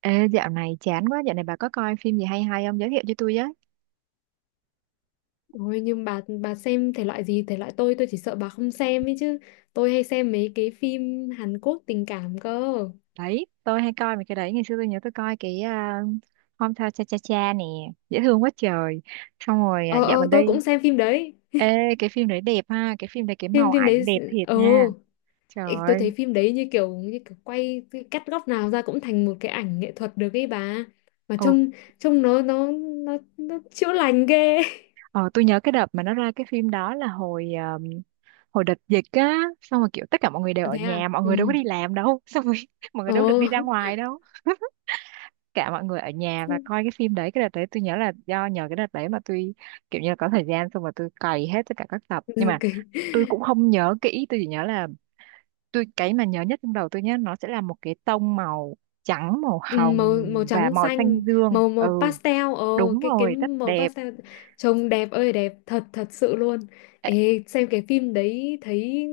Ê, dạo này chán quá, dạo này bà có coi phim gì hay hay không? Giới thiệu cho tôi với. Ôi, nhưng bà xem thể loại gì, thể loại tôi chỉ sợ bà không xem ấy chứ. Tôi hay xem mấy cái phim Hàn Quốc tình cảm cơ. Đấy, tôi hay coi mấy cái đấy, ngày xưa tôi nhớ tôi coi cái Hometown Cha Cha Cha nè, dễ thương quá trời. Xong rồi à, ờ dạo ờ gần tôi cũng đây, xem phim đấy. ê, cái phim đấy đẹp ha, cái phim đấy cái phim màu phim đấy. ảnh đẹp thiệt ờ nha. Trời Ê, tôi thấy ơi, phim đấy như kiểu quay, cái cắt góc nào ra cũng thành một cái ảnh nghệ thuật được ấy bà, mà ồ, trông trông nó, nó chữa lành ghê. ờ, tôi nhớ cái đợt mà nó ra cái phim đó là hồi um, hồi đợt dịch á, xong rồi kiểu tất cả mọi người đều ở Thế à? nhà, mọi người đâu Ừ. có đi làm đâu, xong rồi mọi người Ờ. đâu được đi ra ngoài đâu. Cả mọi người ở nhà và coi cái phim đấy. Cái đợt đấy tôi nhớ là do nhờ cái đợt đấy mà tôi kiểu như là có thời gian, xong rồi tôi cày hết tất cả các tập, nhưng mà Ok. tôi cũng không nhớ kỹ. Tôi chỉ nhớ là tôi cái mà nhớ nhất trong đầu tôi nhé, nó sẽ là một cái tông màu trắng, màu Ừ, hồng màu màu và trắng màu xanh. xanh dương. màu Ừ, màu pastel. Ồ, đúng cái rồi, rất màu đẹp. pastel. Trông đẹp ơi đẹp, thật thật sự luôn. Ê, xem cái phim đấy thấy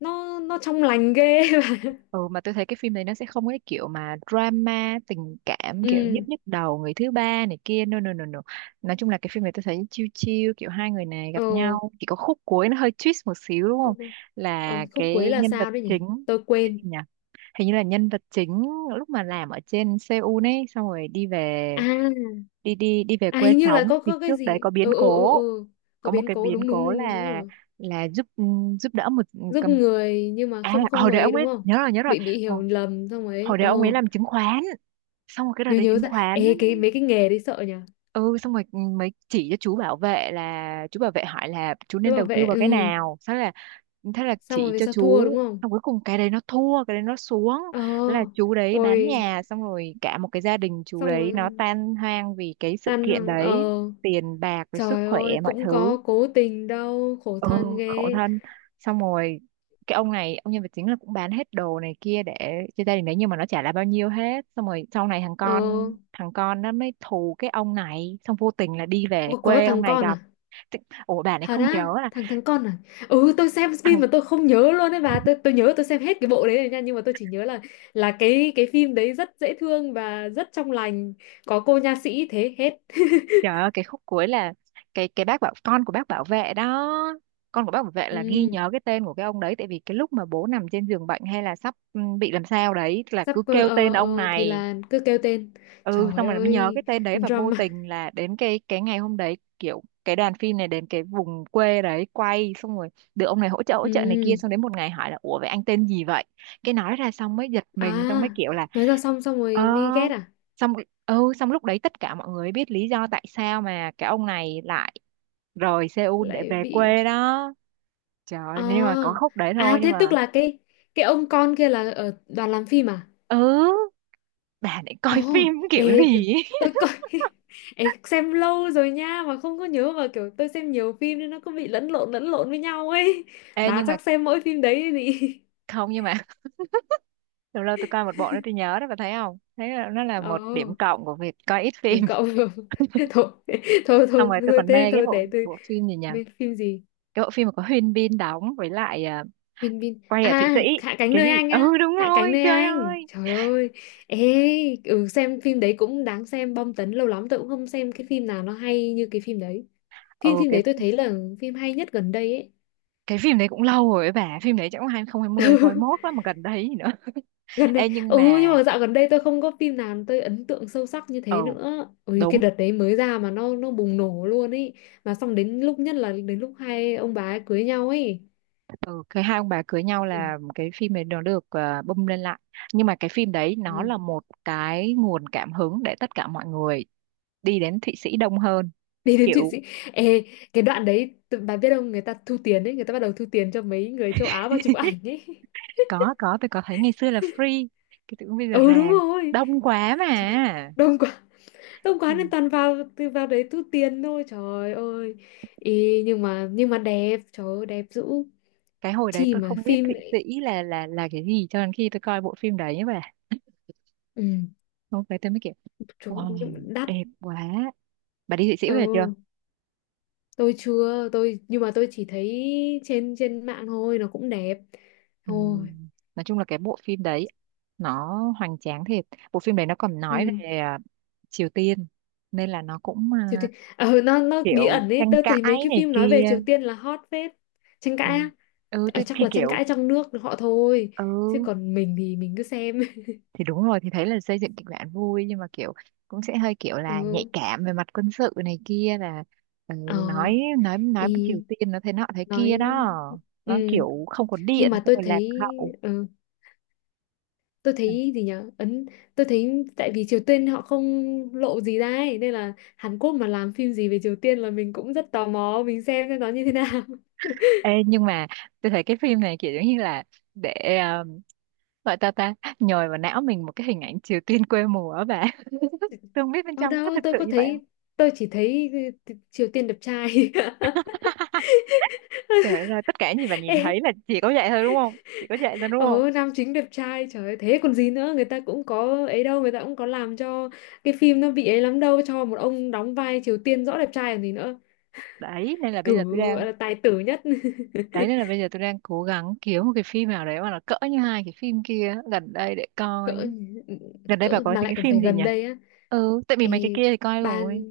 nó trong lành ghê, mà. Ừ, mà tôi thấy cái phim này nó sẽ không có cái kiểu mà drama tình cảm kiểu nhức Ừ. nhức đầu người thứ ba này kia, no no no no, nói chung là cái phim này tôi thấy chill chill, kiểu hai người này gặp Ồ. nhau, chỉ có khúc cuối nó hơi twist một xíu đúng không, Ờ, là khúc cuối cái là nhân vật sao đấy nhỉ? chính. Tôi Cái quên. gì nhỉ, hình như là nhân vật chính lúc mà làm ở trên Seoul ấy, xong rồi đi về, À, đi đi đi về à, quê hình như là sống có thì có cái trước đấy gì. có biến Ừ, ừ, ừ, cố. ừ, có Có một biến cái cố. biến Đúng, đúng, cố đúng, đúng, là, đúng rồi. là giúp đỡ một Giúp cầm, người nhưng mà à không không hồi đấy ấy ông đúng ấy, không? nhớ rồi nhớ rồi, Bị hiểu hồi, lầm xong ấy. hồi đấy ông ấy Ồ. làm chứng khoán, xong rồi cái đợt nhớ đấy nhớ chứng ra. khoán, Ê, mấy cái nghề đấy sợ nhỉ. ừ xong rồi, mới chỉ cho chú bảo vệ, là chú bảo vệ hỏi là chú Cứ nên bảo đầu tư vệ, vào cái ừ. nào sao, là thế là Xong rồi chỉ về cho sau thua chú, đúng không? xong cuối cùng cái đấy nó thua, cái đấy nó xuống, là Ờ. chú đấy bán Ôi, nhà, xong rồi cả một cái gia đình chú xong đấy rồi nó tan hoang vì cái sự tan kiện hàng. Ờ. đấy, tiền bạc rồi sức Trời khỏe ơi, mọi cũng thứ. có cố tình đâu, khổ Ừ, thân khổ ghê. thân, xong rồi cái ông này, ông nhân vật chính là cũng bán hết đồ này kia để cho gia đình đấy, nhưng mà nó chả là bao nhiêu hết, xong rồi sau này thằng Ờ. con thằng con nó mới thù cái ông này, xong vô tình là đi về Có quê ông thằng này con gặp. à? Thế- ủa bà này Thật không á? nhớ là Thằng thằng con à? Ừ, tôi xem phim thằng. mà tôi không nhớ luôn đấy bà, tôi nhớ tôi xem hết cái bộ đấy rồi nha, nhưng mà tôi chỉ nhớ là cái phim đấy rất dễ thương và rất trong lành. Có cô nha sĩ thế hết. Trời ơi, cái khúc cuối là, cái bác bảo con của bác bảo vệ đó, con của bác bảo vệ là ghi Ừ. nhớ cái tên của cái ông đấy, tại vì cái lúc mà bố nằm trên giường bệnh hay là sắp bị làm sao đấy là Sắp, cứ kêu tên ông thì này. là cứ kêu tên. Ừ, Trời xong rồi mới nhớ cái ơi, tên đấy, và vô drama. tình là đến cái ngày hôm đấy, kiểu cái đoàn phim này đến cái vùng quê đấy quay, xong rồi được ông này hỗ trợ này kia, Ừ. xong đến một ngày hỏi là ủa vậy anh tên gì vậy, cái nói ra xong mới giật À, mình, xong mới kiểu là nói ra xong xong ờ rồi mới ghét à? xong ừ, xong lúc đấy tất cả mọi người biết lý do tại sao mà cái ông này lại rời Seoul để Lại về bị. quê đó. Trời À. ơi, nhưng mà có khúc đấy thôi À nhưng thế mà, tức là cái ông con kia là ở đoàn làm phim à? ừ, bà này coi Ồ, phim kiểu ê t- gì ấy. tôi coi. Ê, xem lâu rồi nha mà không có nhớ, mà kiểu tôi xem nhiều phim nên nó cứ bị lẫn lộn với nhau ấy. Ê Bà nhưng mà, chắc xem mỗi phim đấy gì. không, nhưng mà lâu lâu tôi coi một bộ đó tôi nhớ đó, bà thấy không, thấy là nó là một điểm Ồ, cộng của việc coi ít tìm phim. cậu. Thôi, thôi, Xong thôi, rồi tôi thôi, còn thế mê cái thôi bộ để tôi. bộ phim gì nhỉ, Mấy phim gì? cái bộ phim mà có Huyên Bin đóng với lại, à, Bin Bin quay à? ở Thụy Sĩ, Hạ cánh cái gì, nơi anh ừ á, đúng Hạ cánh rồi, nơi trời anh, ơi. trời ơi. Ê. Ừ, xem phim đấy cũng đáng xem, bom tấn, lâu lắm tôi cũng không xem cái phim nào nó hay như cái phim đấy. phim Ừ, phim đấy tôi thấy là phim hay nhất gần đây ấy. cái phim đấy cũng lâu rồi ấy bà, phim đấy chắc cũng 2020 mốt lắm mà, gần đấy gì nữa. Gần đây. Ê nhưng Ừ, nhưng mà, mà dạo gần đây tôi không có phim nào tôi ấn tượng sâu sắc như ừ thế nữa. Ui, cái đúng. đợt đấy mới ra mà nó bùng nổ luôn ấy. Mà xong đến lúc, nhất là đến lúc hai ông bà ấy cưới nhau ấy. Ừ cái hai ông bà cưới nhau là cái phim này nó được, à, bung lên lại, nhưng mà cái phim đấy nó Ừ. là một cái nguồn cảm hứng để tất cả mọi người đi đến Thụy Sĩ đông hơn, Đi đến Thụy kiểu. Sĩ. Ê, cái đoạn đấy bà biết không, người ta thu tiền ấy, người ta bắt đầu thu tiền cho mấy người châu Á vào chụp ảnh ấy. Có, tôi có thấy ngày xưa là free, cái tự bây giờ Ừ, đúng ràng, rồi. đông quá mà. Trời, đông quá, đông quá Ừ. nên toàn vào, từ vào đấy thu tiền thôi, trời ơi. Ý, nhưng mà đẹp, trời ơi, đẹp dữ. Cái hồi đấy Chi tôi mà không biết phim Thụy lại. Sĩ là cái gì cho đến khi tôi coi bộ phim đấy, và Ừ. hôm đấy tôi mới kiểu Trời ơi, nhưng wow, mà đắt. đẹp quá. Bà đi Thụy Sĩ về chưa? Ừ, tôi chưa, tôi nhưng mà tôi chỉ thấy trên trên mạng thôi, nó cũng đẹp. Ừ. Thôi. Nói chung là cái bộ phim đấy nó hoành tráng thiệt. Bộ phim đấy nó còn nói Ừ. về, à, Triều Tiên, nên là nó cũng, Triều à, Tiên. Ờ, nó bí kiểu ẩn ấy, tranh tôi thấy mấy cãi cái này phim nói về kia. Triều Tiên là hot phết. Tranh cãi Ừ, á. ừ Ờ, tôi chắc thì là tranh kiểu, cãi trong nước họ thôi, chứ ừ còn mình thì mình cứ xem. thì đúng rồi, thì thấy là xây dựng kịch bản vui nhưng mà kiểu cũng sẽ hơi kiểu là nhạy Ừ. cảm về mặt quân sự này kia, là ừ, ờ nói Ý với Triều Tiên nó thế nọ thế kia nói. đó, nó Ừ, kiểu không có nhưng điện mà xong tôi rồi lạc thấy. hậu. Ừ, tôi thấy gì nhở, tôi thấy tại vì Triều Tiên họ không lộ gì ra ấy, nên là Hàn Quốc mà làm phim gì về Triều Tiên là mình cũng rất tò mò, mình xem nó như thế nào. Ê, nhưng mà tôi thấy cái phim này kiểu giống như là, để ờ, gọi ta ta nhồi vào não mình một cái hình ảnh Triều Tiên quê mùa á bà. Tôi không biết bên Ở trong nó có đâu thực tôi sự có như vậy không. thấy, tôi chỉ thấy, ừ, Triều Tiên đẹp trai. Trời đất ơi, tất cả những gì bà nhìn Ê. thấy là chỉ có vậy thôi đúng không, chỉ có vậy thôi đúng không? Ừ, nam chính đẹp trai, trời ơi, thế còn gì nữa, người ta cũng có ấy đâu, người ta cũng có làm cho cái phim nó bị ấy lắm đâu, cho một ông đóng vai Triều Tiên rõ đẹp trai còn gì nữa. Đấy nên là bây cử giờ tôi đang, gọi là tài tử nhất. đấy nên là bây giờ tôi đang cố gắng kiếm một cái phim nào đấy mà nó cỡ như hai cái phim kia gần đây để coi. cỡ Gần đây bà cỡ có mà thấy lại cái còn phim phải gì gần nhỉ? đây á. Ừ tại vì mấy cái Ê, kia thì coi bà rồi.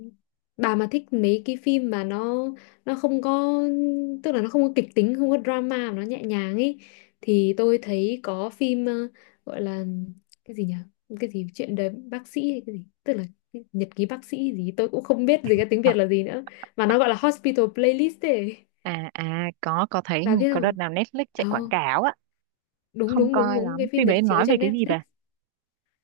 bà mà thích mấy cái phim mà nó không có, tức là nó không có kịch tính, không có drama mà nó nhẹ nhàng ấy, thì tôi thấy có phim, gọi là cái gì nhỉ, cái gì chuyện đời bác sĩ hay cái gì, tức là cái nhật ký bác sĩ gì, tôi cũng không biết gì cái tiếng À, Việt là gì nữa, mà nó gọi là Hospital Playlist ấy. à, có thấy hình Bà như biết có đợt không? nào Netflix chạy quảng ờ cáo á. Đúng, Không đúng, đúng, coi đúng, cái lắm, phim phim đấy đấy chiếu nói về trên cái gì Netflix. bà?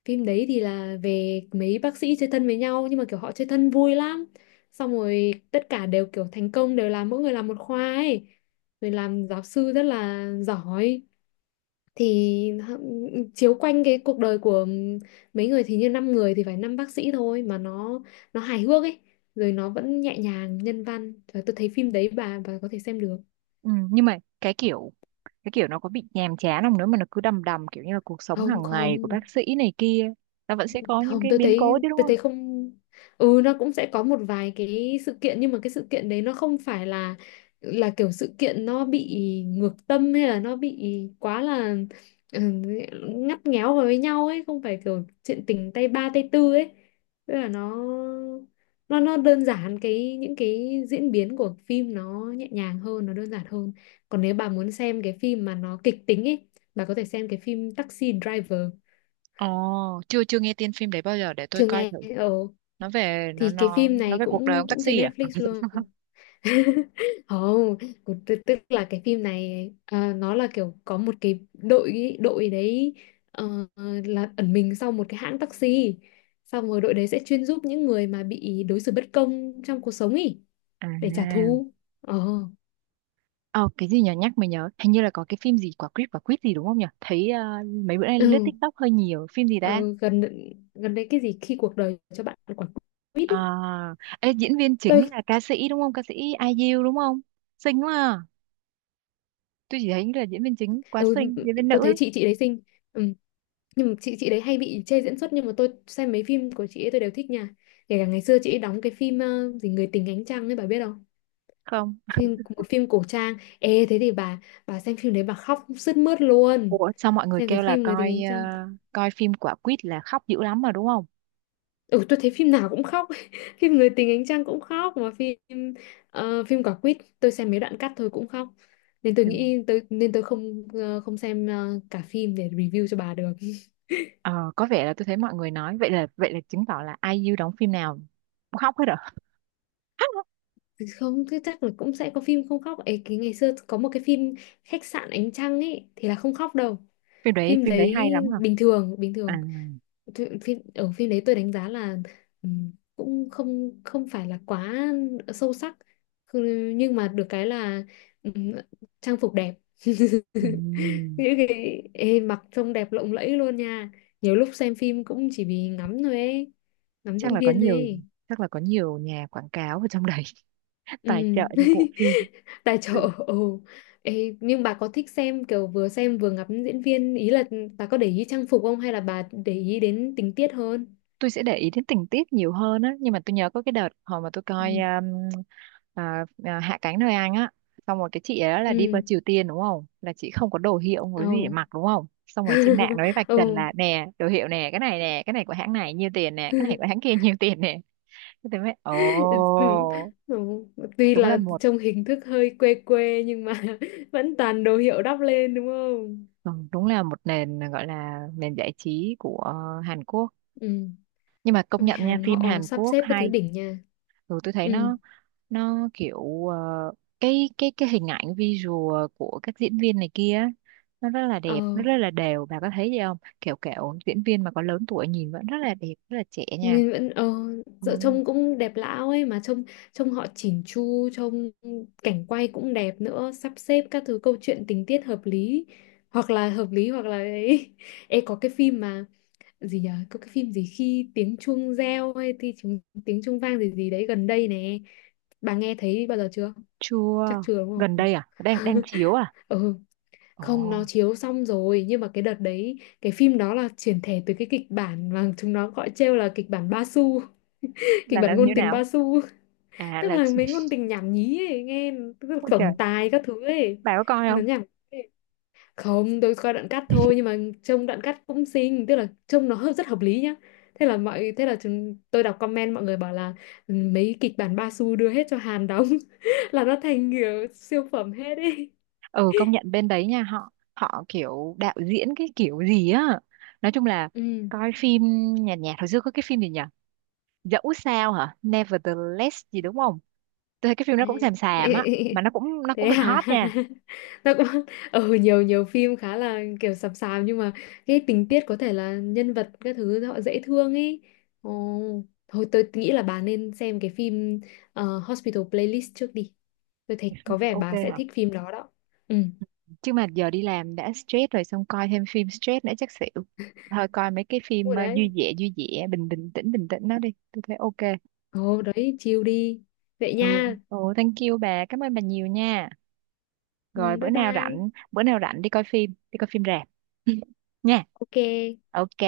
Phim đấy thì là về mấy bác sĩ chơi thân với nhau, nhưng mà kiểu họ chơi thân vui lắm, xong rồi tất cả đều kiểu thành công, đều làm mỗi người làm một khoa ấy, rồi làm giáo sư rất là giỏi. Thì chiếu quanh cái cuộc đời của mấy người, thì như năm người thì phải năm bác sĩ thôi, mà nó hài hước ấy, rồi nó vẫn nhẹ nhàng, nhân văn. Trời, tôi thấy phim đấy bà có thể xem được. Ừ, nhưng mà cái kiểu, cái kiểu nó có bị nhàm chán không nữa mà nó cứ đầm đầm kiểu như là cuộc sống Không, hàng ngày của không, bác sĩ này kia, nó vẫn sẽ có những không, cái tôi biến thấy cố chứ đúng tôi không? thấy không. Ừ, nó cũng sẽ có một vài cái sự kiện, nhưng mà cái sự kiện đấy nó không phải là kiểu sự kiện nó bị ngược tâm, hay là nó bị quá là, ừ, ngắt nghéo vào với nhau ấy, không phải kiểu chuyện tình tay ba tay tư ấy, tức là nó đơn giản, cái những cái diễn biến của phim nó nhẹ nhàng hơn, nó đơn giản hơn. Còn nếu bà muốn xem cái phim mà nó kịch tính ấy, bà có thể xem cái phim Taxi Driver. Ồ, chưa, chưa nghe tên phim đấy bao giờ, để tôi Chưa coi nghe. thử. Ừ, Nó về, nó thì cái nó phim nó này về cuộc đời cũng ông cũng trên taxi à? Netflix luôn. Không, cũng tức tức là cái phim này, nó là kiểu có một cái đội đội đấy, ờ, là ẩn mình sau một cái hãng taxi, xong rồi đội đấy sẽ chuyên giúp những người mà bị đối xử bất công trong cuộc sống ý, À, để trả thù. Ờ. ờ, cái gì nhở, nhắc mình nhớ hình như là có cái phim gì quả quýt gì đúng không nhở, thấy ờ, mấy bữa nay lướt Ừ, TikTok hơi nhiều, phim gì ờ, ta. gần gần đây cái gì khi cuộc đời cho bạn quả quýt ý. À, ê, diễn viên Tôi. chính là ca sĩ đúng không, ca sĩ ai IU đúng không, xinh quá à. Tôi chỉ thấy là diễn viên chính quá Ừ, xinh, ừ, diễn viên nữ tôi thấy ấy. chị đấy xinh. Ừ. Nhưng mà chị đấy hay bị chê diễn xuất, nhưng mà tôi xem mấy phim của chị ấy tôi đều thích nha, kể cả ngày xưa chị ấy đóng cái phim, gì người tình ánh trăng ấy, bà biết không? Không, Một phim cổ trang. Ê, thế thì bà xem phim đấy bà khóc sướt mướt luôn. ủa sao mọi người Xem cái kêu là phim người tình coi ánh ờ, trăng. coi phim quả quýt là khóc dữ lắm mà đúng không? Ừ, tôi thấy phim nào cũng khóc, phim người tình ánh trăng cũng khóc, mà phim quả quýt tôi xem mấy đoạn cắt thôi cũng khóc, nên tôi Ừ. nghĩ tôi nên tôi không, không xem, cả phim để review cho bà được. Ờ, có vẻ là tôi thấy mọi người nói vậy, là vậy là chứng tỏ là ai IU đóng phim nào cũng khóc hết à. Không, thế chắc là cũng sẽ có phim không khóc ấy, cái ngày xưa có một cái phim khách sạn ánh trăng ấy thì là không khóc đâu. Phim đấy, Phim phim đấy đấy hay lắm hả? bình thường, bình À. thường. Phim đấy tôi đánh giá là, ừm, cũng không không phải là quá sâu sắc. Ừ, nhưng mà được cái là, ừm, trang phục đẹp. Ừm, Những cái, mặc trông đẹp lộng lẫy luôn nha, nhiều lúc xem phim cũng chỉ vì ngắm thôi ấy, ngắm chắc diễn là có viên thôi nhiều, ấy. chắc là có nhiều nhà quảng cáo ở trong đấy, Ừ. tài trợ cho bộ phim. Tài Ừ, trợ, ừ. Ê, nhưng bà có thích xem kiểu vừa xem vừa ngắm diễn viên, ý là bà có để ý trang phục không hay là bà để ý đến tình tiết hơn? tôi sẽ để ý đến tình tiết nhiều hơn á, nhưng mà tôi nhớ có cái đợt hồi mà tôi coi Ừ. À, à, Hạ cánh nơi Anh á, xong rồi cái chị ấy là đi qua Ừ. Triều Tiên đúng không, là chị không có đồ hiệu không có Ồ. gì để mặc đúng không, xong rồi trên mạng nó mới vạch Ồ. trần là nè đồ hiệu nè, cái này nè, cái này của hãng này nhiêu tiền nè, cái này của hãng kia nhiêu tiền nè, thế tôi mới Ừ. ồ. Ừ. Tuy Đúng là là một, trông hình thức hơi quê quê nhưng mà, vẫn toàn đồ hiệu đắp lên đúng không? ừ, đúng là một nền, gọi là nền giải trí của Hàn Quốc, Ừ. nhưng mà công Ôi, nhận nha, Hàn phim họ Hàn sắp Quốc xếp các thứ hay. đỉnh nha. Rồi tôi thấy Ừ. nó kiểu ờ, cái cái hình ảnh visual của các diễn viên này kia á, nó rất là ờ đẹp, nó rất là đều, bà có thấy gì không, kiểu kiểu diễn viên mà có lớn tuổi nhìn vẫn rất là đẹp rất là trẻ nha. Nhìn vẫn. ờ Ừ, dạo trông cũng đẹp lão ấy, mà trông trông họ chỉn chu, trông cảnh quay cũng đẹp nữa, sắp xếp các thứ câu chuyện tình tiết hợp lý, hoặc là hợp lý hoặc là ấy. Ê, có cái phim mà gì nhở, có cái phim gì khi tiếng chuông reo hay thì tiếng chuông vang gì gì đấy, gần đây nè, bà nghe thấy bao giờ chưa? Chắc chưa. chưa đúng Gần không? đây à, đang đang chiếu à? Ừ. Ồ. Không, nó chiếu xong rồi, nhưng mà cái đợt đấy cái phim đó là chuyển thể từ cái kịch bản mà chúng nó gọi trêu là kịch bản Ba Su, kịch Là bản như ngôn tình nào? ba xu. À Tức là. là mấy ngôn tình nhảm nhí ấy nghe, tức là Ôi trời, tổng tài các thứ ấy, bà có coi nó không? nhảm nhí ấy. Không, tôi coi đoạn cắt thôi, nhưng mà trông đoạn cắt cũng xinh, tức là trông nó rất hợp lý nhá. Thế là mọi thế là chúng, Tôi đọc comment mọi người bảo là, "Ừ, mấy kịch bản ba xu đưa hết cho Hàn đóng," là nó thành kiểu siêu phẩm hết ấy. Ừ, công nhận bên đấy nha, họ họ kiểu đạo diễn cái kiểu gì á, nói chung là Ừ. coi phim nhạt nhạt. Hồi xưa có cái phim gì nhỉ, dẫu sao hả, Nevertheless gì đúng không, tôi thấy cái phim Ê. nó cũng xàm xàm á, mà nó cũng, nó cũng Thế được hả? hot nha. Nó cũng, ừ, nhiều nhiều phim khá là kiểu sập sàm, nhưng mà cái tình tiết có thể là nhân vật các thứ họ dễ thương ấy. Ồ, thôi tôi nghĩ là bà nên xem cái phim, Hospital Playlist trước đi, tôi thấy có vẻ OK bà sẽ hả? thích phim đó đó. Ừ. Chứ mà giờ đi làm đã stress rồi, xong coi thêm phim stress nữa chắc xỉu. Thôi coi mấy cái phim Ủa ờ, vui đấy. vẻ vui vẻ, bình bình tĩnh đó đi, tôi thấy OK. Ồ đấy, chill đi, vậy Ừ. nha. Ồ, thank you bà, cảm ơn bà nhiều nha. Rồi Ừ, bữa bye nào bye. rảnh, bữa nào rảnh đi coi phim, đi coi phim rạp. Nha. Ok. OK.